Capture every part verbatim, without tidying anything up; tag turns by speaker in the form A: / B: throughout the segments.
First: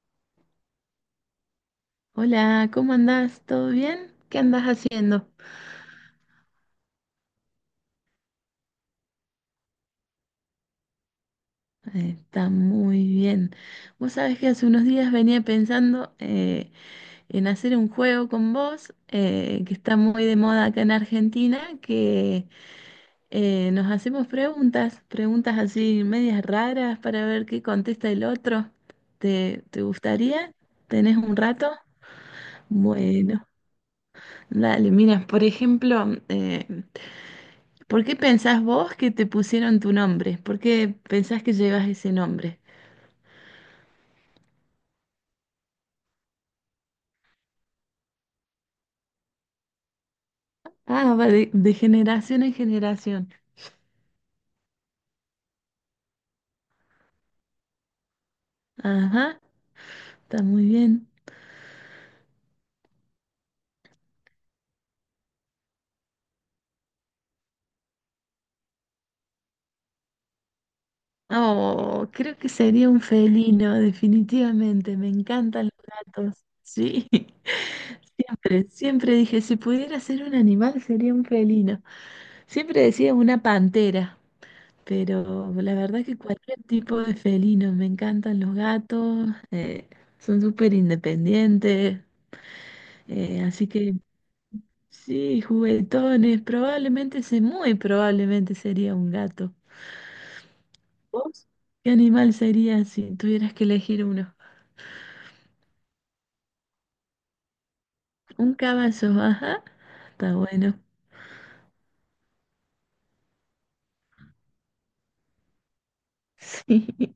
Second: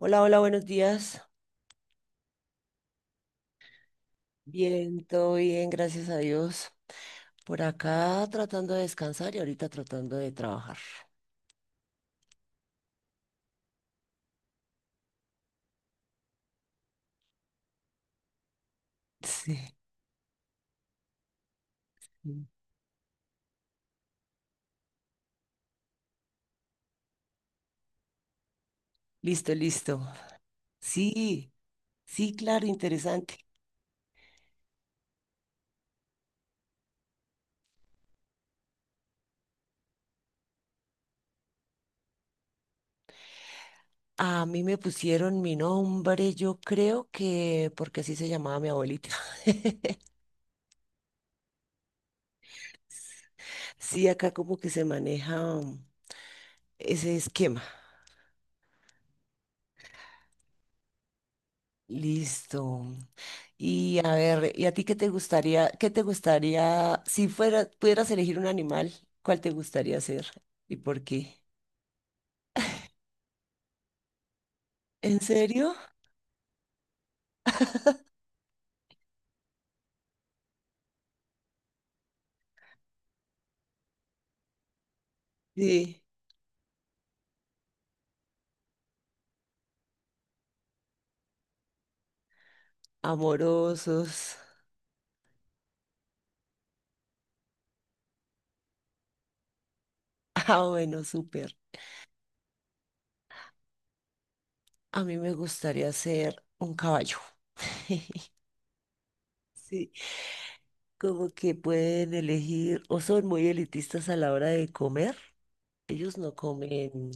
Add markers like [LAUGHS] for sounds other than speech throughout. A: Hola, hola, buenos días.
B: Hola, ¿cómo andás? ¿Todo bien? ¿Qué andás
A: Bien,
B: haciendo?
A: todo bien, gracias a Dios. Por acá tratando de descansar y ahorita tratando de trabajar.
B: Eh, Está muy bien. Vos sabés que hace unos días venía pensando eh, en hacer un juego con vos, eh, que
A: [LAUGHS]
B: está muy de moda acá en Argentina,
A: Sí.
B: que eh, nos hacemos preguntas, preguntas así medias raras para ver qué contesta el otro.
A: Listo,
B: ¿Te, te
A: listo.
B: gustaría? ¿Tenés un
A: Sí,
B: rato?
A: sí, claro, interesante.
B: Bueno, dale, mira, por ejemplo, eh, ¿Por qué pensás vos que te pusieron tu nombre? ¿Por qué pensás que llevas ese nombre?
A: A mí me pusieron mi nombre, yo creo que porque así se llamaba mi abuelita. [LAUGHS]
B: Ah, va de, de generación en generación.
A: Sí, acá como que se maneja ese esquema.
B: Ajá, está muy bien.
A: Listo. Y a ver, ¿y a ti qué te gustaría, qué te gustaría, si fuera, pudieras elegir un animal, cuál te gustaría ser? ¿Y por qué?
B: Oh, creo que sería un felino, definitivamente. Me
A: ¿En
B: encantan
A: serio?
B: los gatos. Sí, [LAUGHS]
A: [LAUGHS]
B: siempre, siempre dije, si pudiera ser un animal, sería un felino. Siempre decía una pantera, pero la
A: Sí,
B: verdad que cualquier tipo de felino. Me encantan los gatos, eh, son súper independientes. Eh, así que
A: amorosos.
B: sí, juguetones, probablemente, se- muy probablemente sería un gato.
A: Ah, bueno,
B: ¿Vos?
A: súper.
B: ¿Qué animal sería si tuvieras que elegir uno?
A: A mí me gustaría ser un caballo. [LAUGHS]
B: Un caballo, ajá.
A: Sí,
B: Está bueno.
A: como que pueden elegir o son muy elitistas a la hora de comer. Ellos no
B: [LAUGHS] Sí.
A: comen,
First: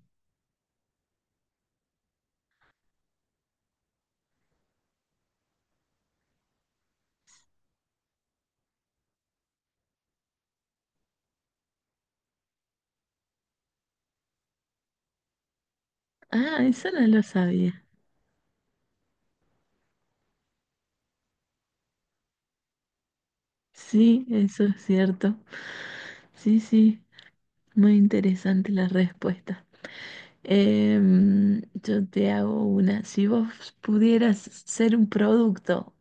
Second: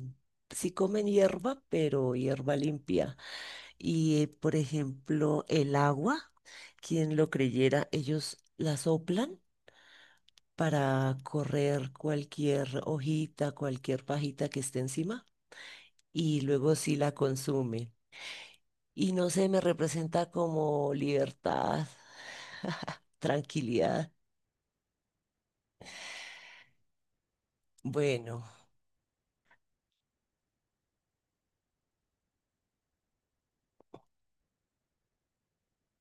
A: sí comen hierba, pero hierba limpia. Y, eh, por ejemplo, el agua, quien lo creyera, ellos la soplan para correr cualquier hojita, cualquier pajita que esté encima y
B: Ah,
A: luego
B: eso
A: sí
B: no
A: la
B: lo sabía.
A: consume. Y no sé, me representa como libertad, [LAUGHS] tranquilidad.
B: Sí, eso es cierto. Sí, sí. Muy
A: Bueno,
B: interesante la respuesta. Em, yo te hago una. Si vos pudieras ser un producto,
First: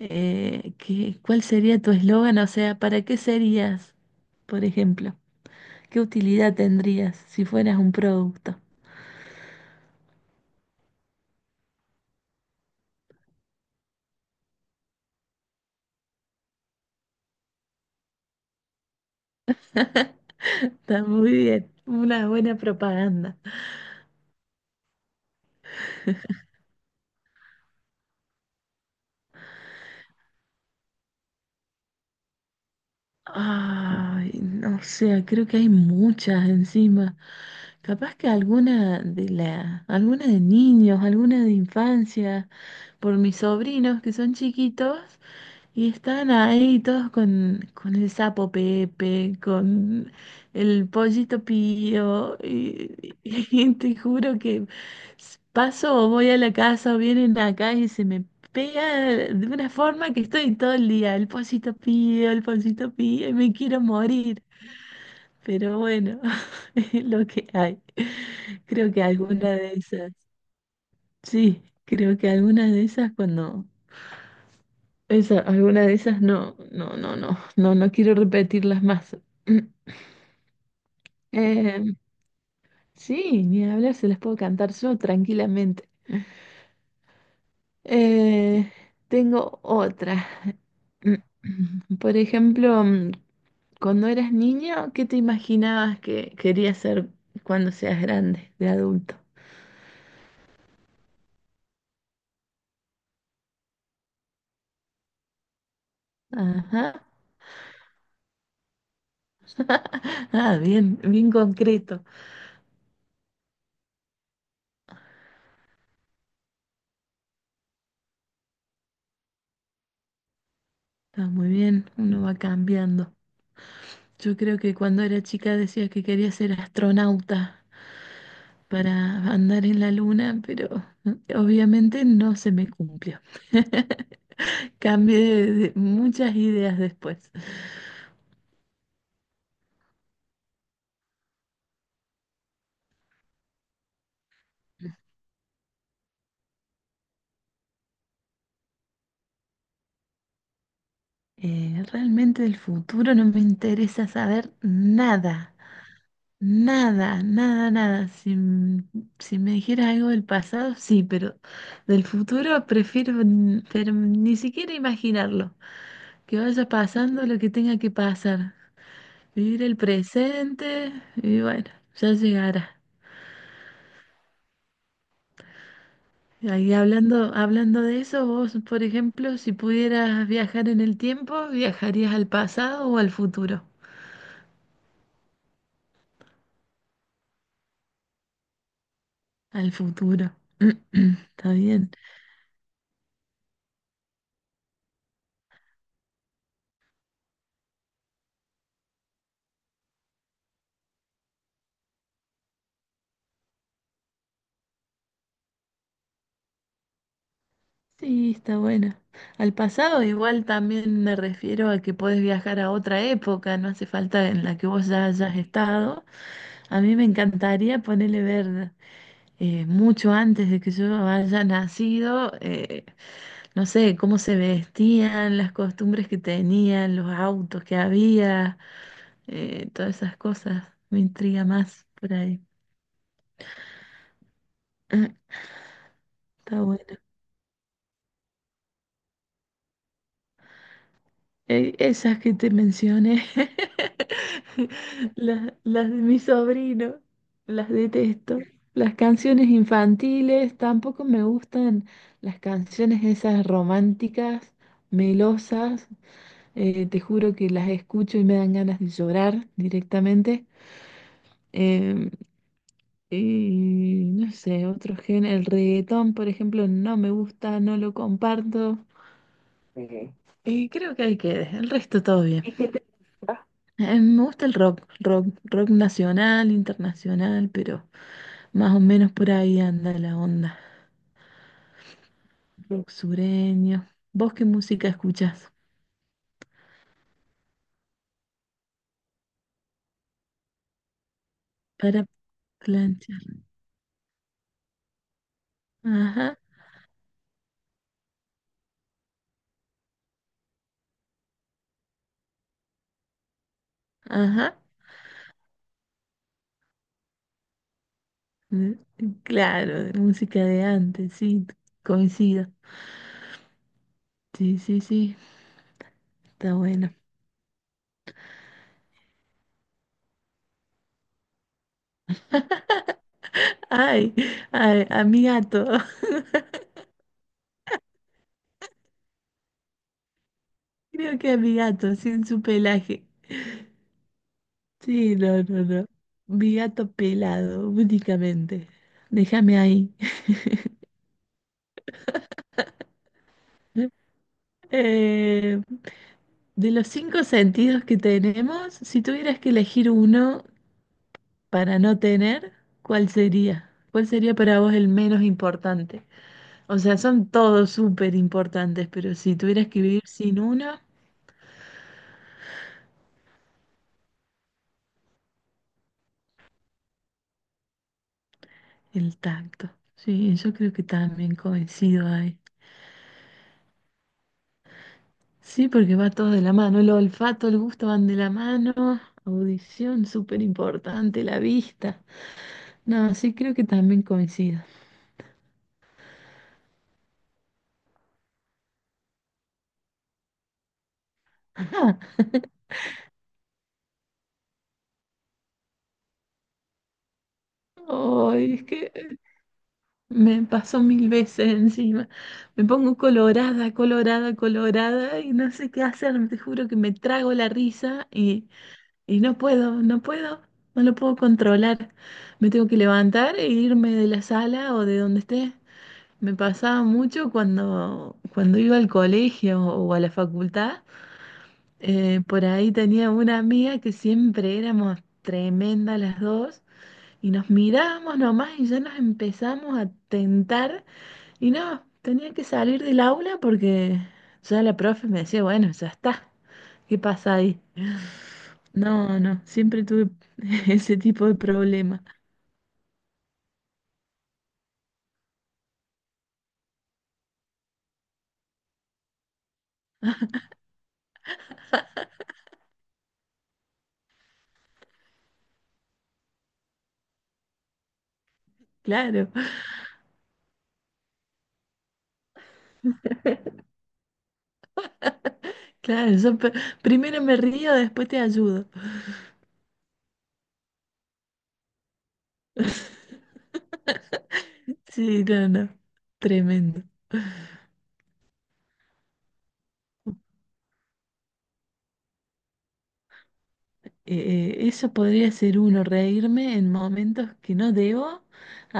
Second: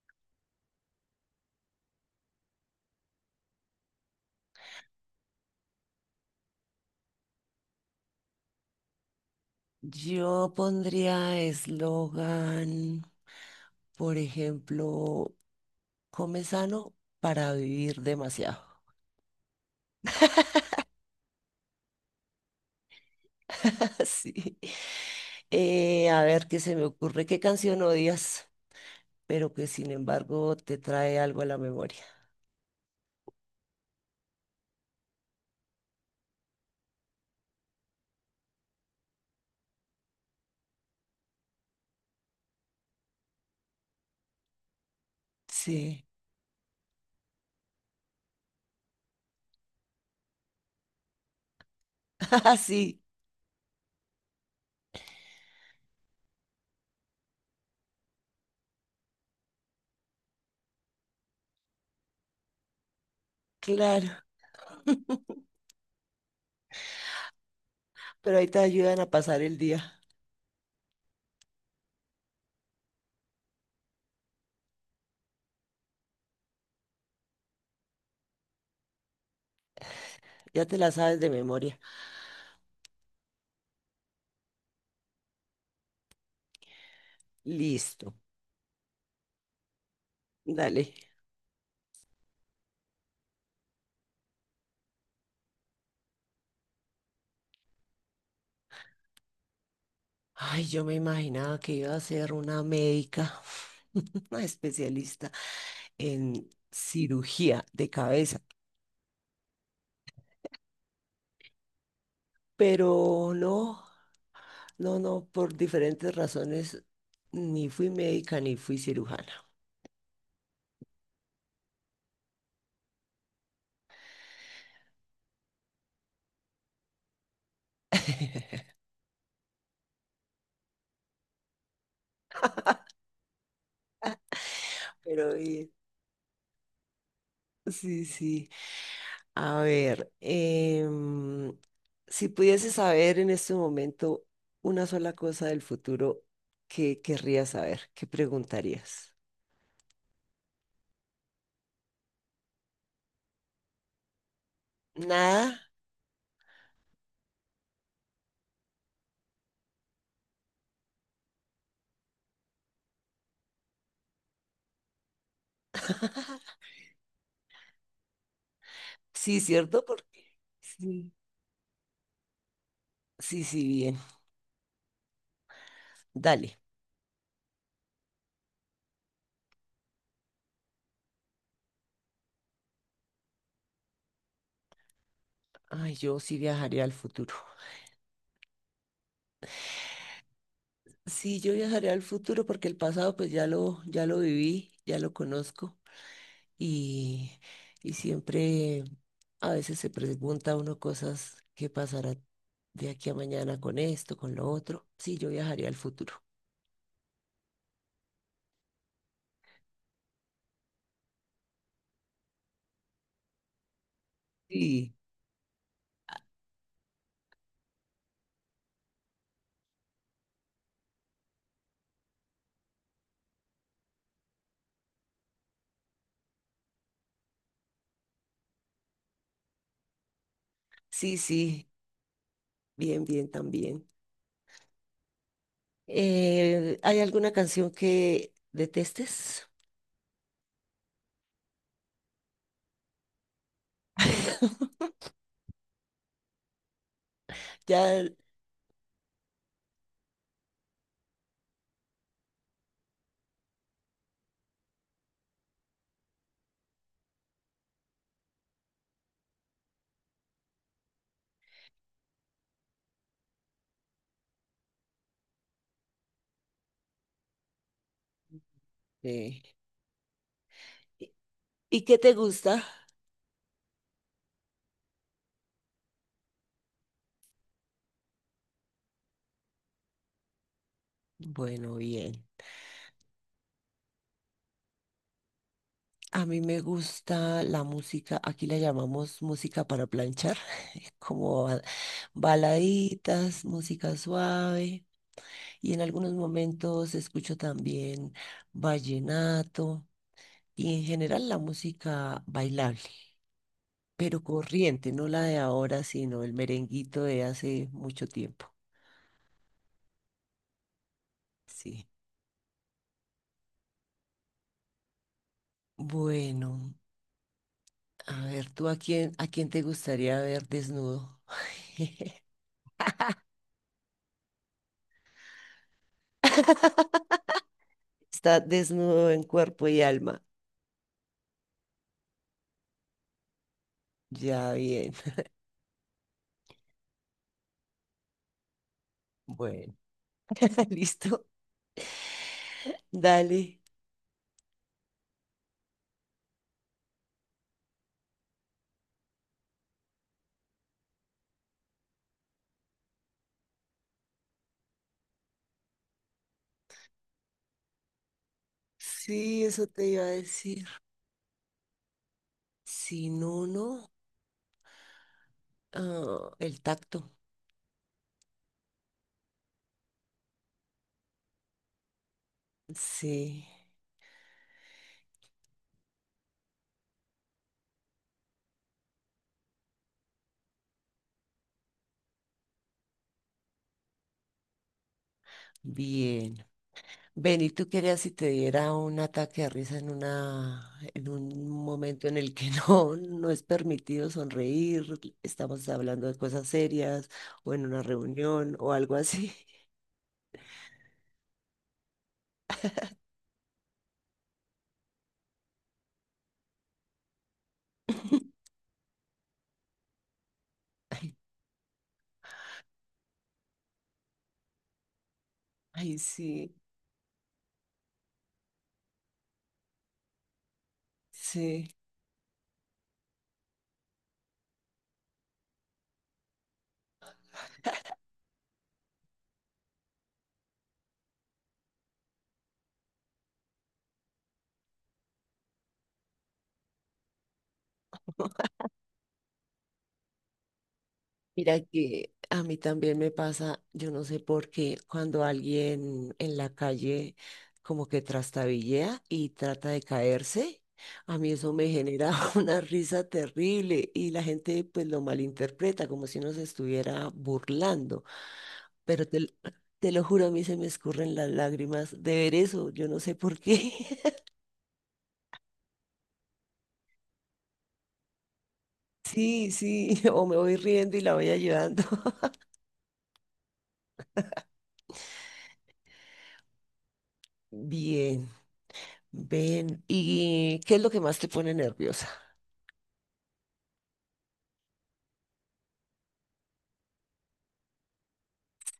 B: Eh, ¿qué- cuál sería tu eslogan? O sea, ¿para qué serías, por ejemplo? ¿Qué utilidad tendrías si fueras un producto?
A: yo pondría eslogan, por ejemplo, come sano para vivir demasiado.
B: Está muy bien, una buena propaganda.
A: [LAUGHS] Sí. Eh, a ver qué se me ocurre, qué canción odias, pero que sin embargo te trae algo a la memoria.
B: Ay, no sé, creo que hay muchas encima. Capaz que alguna de la, alguna de niños, alguna de infancia, por mis sobrinos que son chiquitos y
A: Sí,
B: están ahí todos con, con el sapo Pepe, con el pollito
A: [LAUGHS]
B: Pío,
A: ah, sí,
B: y, [LAUGHS] y te juro que paso o voy a la casa o vienen acá y se me pega de una forma que estoy todo el día. El pancito pío, el pancito pío y me quiero
A: claro.
B: morir. Pero bueno, [LAUGHS] es lo que hay.
A: Pero ahí te
B: Creo
A: ayudan
B: que
A: a pasar
B: alguna
A: el
B: de
A: día.
B: esas, sí, creo que alguna de esas cuando, esa, alguna de esas no, no, no, no, no, no quiero repetirlas más. [CLEARS THROAT]
A: Ya te la sabes de memoria.
B: Eh, sí, ni hablar, se las puedo cantar yo tranquilamente.
A: Listo,
B: Eh, Tengo otra.
A: dale.
B: [CLEARS THROAT] Por ejemplo, mm, cuando eras niño, ¿qué te imaginabas que querías ser cuando seas grande, de adulto?
A: Ay, yo me imaginaba que iba a ser una médica, [LAUGHS] una especialista en
B: Ajá.
A: cirugía de cabeza,
B: [LAUGHS] Ah, bien, bien concreto.
A: pero no, no, no, por diferentes razones, ni fui médica ni fui cirujana.
B: Está muy bien, uno va cambiando. Yo creo que cuando era chica decía que quería ser astronauta
A: [LAUGHS]
B: para andar en la luna, pero [LAUGHS] mm, obviamente no se me cumplió.
A: Pero
B: Cambié de-
A: bien,
B: de muchas ideas después.
A: sí, sí. A ver, em, si pudiese saber en este momento una sola cosa del futuro, ¿qué querrías saber? ¿Qué preguntarías?
B: Eh, realmente el futuro no me interesa saber nada.
A: Nada.
B: Nada, nada, nada. Si, m- si me dijeras algo del pasado, sí, pero del futuro prefiero n- pero ni siquiera imaginarlo. Que vaya pasando lo que tenga que pasar.
A: Sí,
B: Vivir el
A: ¿cierto? Porque
B: presente
A: sí.
B: y bueno, ya llegará.
A: Sí, sí, bien. Dale.
B: Ahí hablando, hablando de eso, vos, por ejemplo, si pudieras viajar en el tiempo, ¿viajarías al pasado o al futuro?
A: Ay, yo sí viajaría al futuro.
B: Al futuro. [CLEARS THROAT]
A: Sí,
B: Está
A: yo
B: bien.
A: viajaría al futuro porque el pasado pues ya lo, ya lo viví, ya lo conozco. Y, y siempre a veces se pregunta uno cosas que pasará de aquí a mañana con esto, con lo otro. Sí, yo viajaría al futuro.
B: Sí, está bueno. Al pasado igual también me refiero a que podés viajar a otra época, no hace falta en la que vos
A: Sí,
B: ya hayas estado. A mí me encantaría ponerle ver eh, mucho antes de que yo haya nacido, eh, no sé, cómo se vestían, las costumbres que tenían, los autos que había, eh, todas esas cosas. Me
A: sí,
B: intriga
A: sí,
B: más por ahí.
A: bien, bien también.
B: [CLEARS THROAT] Está
A: Eh,
B: bueno.
A: ¿hay alguna canción que detestes?
B: Eh, Esas que te mencioné,
A: [LAUGHS]
B: [LAUGHS] las, las de mi sobrino, las
A: Ya,
B: detesto. Las canciones infantiles, tampoco me gustan las canciones esas románticas, melosas. Eh, te juro que las escucho y me dan ganas de llorar directamente. Em, y no sé, otro género, el reggaetón, por ejemplo, no me gusta, no lo comparto.
A: eh,
B: Y creo que
A: ¿y
B: ahí quede, el
A: y qué
B: resto
A: te
B: todo bien.
A: gusta?
B: Eh, me gusta el rock, rock, rock nacional, internacional, pero más o menos por ahí anda la onda.
A: Bueno, bien.
B: Rock sureño. ¿Vos qué música escuchás?
A: A mí me gusta la música, aquí la llamamos música para planchar. como ba-
B: Para planchar.
A: baladitas, música suave y en algunos
B: Ajá,
A: momentos escucho también vallenato y en general la música bailable, pero
B: ajá.
A: corriente, no la de ahora, sino el merenguito de hace mucho tiempo.
B: Mm, claro, de música de antes, sí,
A: Sí.
B: coincido. Sí, sí, sí, está
A: Bueno,
B: bueno.
A: a ver, ¿tú a quién, a quién te gustaría ver desnudo? [LAUGHS]
B: Ay, ay, a mi gato. [LAUGHS]
A: Está desnudo en cuerpo y alma.
B: Creo que a mi gato, sin su pelaje.
A: Ya bien.
B: Sí,
A: [LAUGHS]
B: no, no, no. Mi gato pelado, únicamente. Déjame
A: Bueno,
B: ahí.
A: [LAUGHS] listo. Dale.
B: [LAUGHS] Eh, de los cinco sentidos que tenemos, si tuvieras que elegir uno para no tener, ¿cuál sería? ¿Cuál sería para vos el menos importante? O sea, son todos súper importantes, pero si
A: Sí,
B: tuvieras
A: eso
B: que
A: te
B: vivir
A: iba a
B: sin
A: decir.
B: uno,
A: Si no, no. Ah, el tacto.
B: el tacto. Sí, yo creo que también coincido ahí.
A: Sí,
B: Sí, porque va todo de la mano. El olfato, el gusto van de la mano. Audición, súper importante, la vista. No, sí, creo que también coincido.
A: bien. Ven, ¿y tú querías si te diera un ataque de risa en una, en un momento en el que
B: [LAUGHS]
A: [LAUGHS] no, no es permitido sonreír, estamos hablando de cosas serias, o en una
B: Ay,
A: reunión,
B: es
A: o
B: que
A: algo así?
B: me pasó mil veces encima. Me pongo colorada, colorada, colorada y no sé qué hacer. Te juro que me trago la risa
A: [LAUGHS]
B: y, y no puedo, no puedo, no lo
A: Ay,
B: puedo controlar. Me tengo que levantar e irme de la sala o de donde esté.
A: ay,
B: Me
A: sí,
B: pasaba mucho cuando, cuando iba al colegio o a la facultad.
A: sí.
B: Eh, por ahí tenía una amiga que siempre éramos tremendas las dos. Y nos miramos nomás y ya nos empezamos a tentar. Y no, tenía que salir del aula porque ya la profe me decía, bueno, ya está. ¿Qué pasa ahí? No, no, siempre tuve [LAUGHS] ese tipo de
A: Mira
B: problema.
A: que a mí también me pasa, yo no sé por qué, cuando alguien en la calle como que trastabillea y trata de caerse, a mí eso me genera [LAUGHS] una risa terrible y la gente pues lo malinterpreta como si uno se estuviera burlando. Pero te,
B: Claro,
A: l- te lo juro, a mí se me escurren las lágrimas de ver eso, yo no sé por qué. [LAUGHS]
B: claro, yo pe- primero me río, después te ayudo.
A: Sí, sí, [LAUGHS] o me voy riendo y la voy ayudando. [LAUGHS]
B: Sí, no, no, tremendo.
A: Bien. Ven, ¿y qué es lo que más te pone nerviosa?
B: Eh, eh, eso podría ser uno, reírme en momentos que no debo.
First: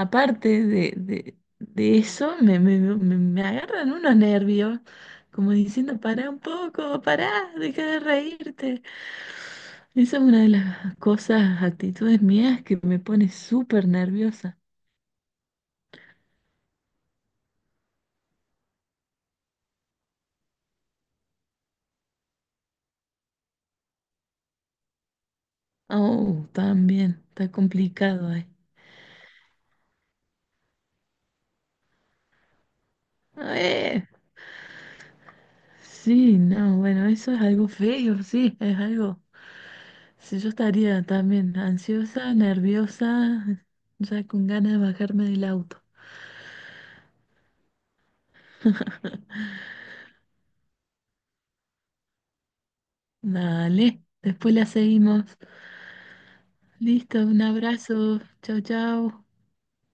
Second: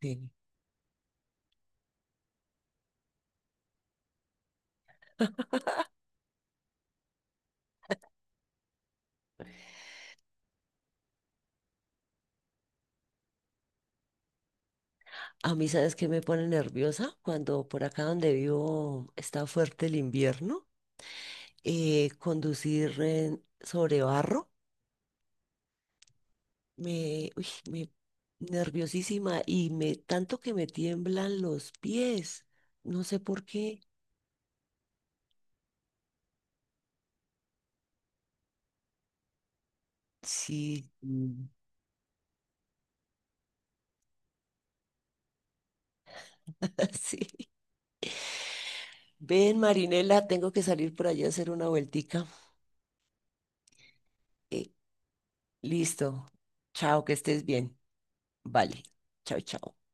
A: Sí.
B: de, de- de eso, me, me- me- me agarran unos nervios, como diciendo, pará un poco, pará, deja de reírte. Esa es una de las cosas, actitudes mías que me pone súper nerviosa.
A: A mí, ¿sabes qué me pone nerviosa? Cuando por acá donde vivo está fuerte el invierno, eh, conducir en- sobre barro,
B: Oh, también,
A: me, uy,
B: está
A: me
B: complicado ahí.
A: nerviosísima y me tanto que me tiemblan los pies. No sé por qué.
B: Eh, sí, no, bueno, eso es algo feo, sí, es algo. Si yo
A: Sí.
B: estaría
A: Mm.
B: también ansiosa, nerviosa, ya con ganas de bajarme del auto.
A: [LAUGHS] Sí.
B: [LAUGHS]
A: Ven, Marinela, tengo que salir por allá a hacer una vueltica.
B: Dale, después la
A: Eh,
B: seguimos.
A: listo. Chao, que
B: Listo, un
A: estés bien.
B: abrazo. Chau,
A: Vale.
B: chau.
A: Chao, chao.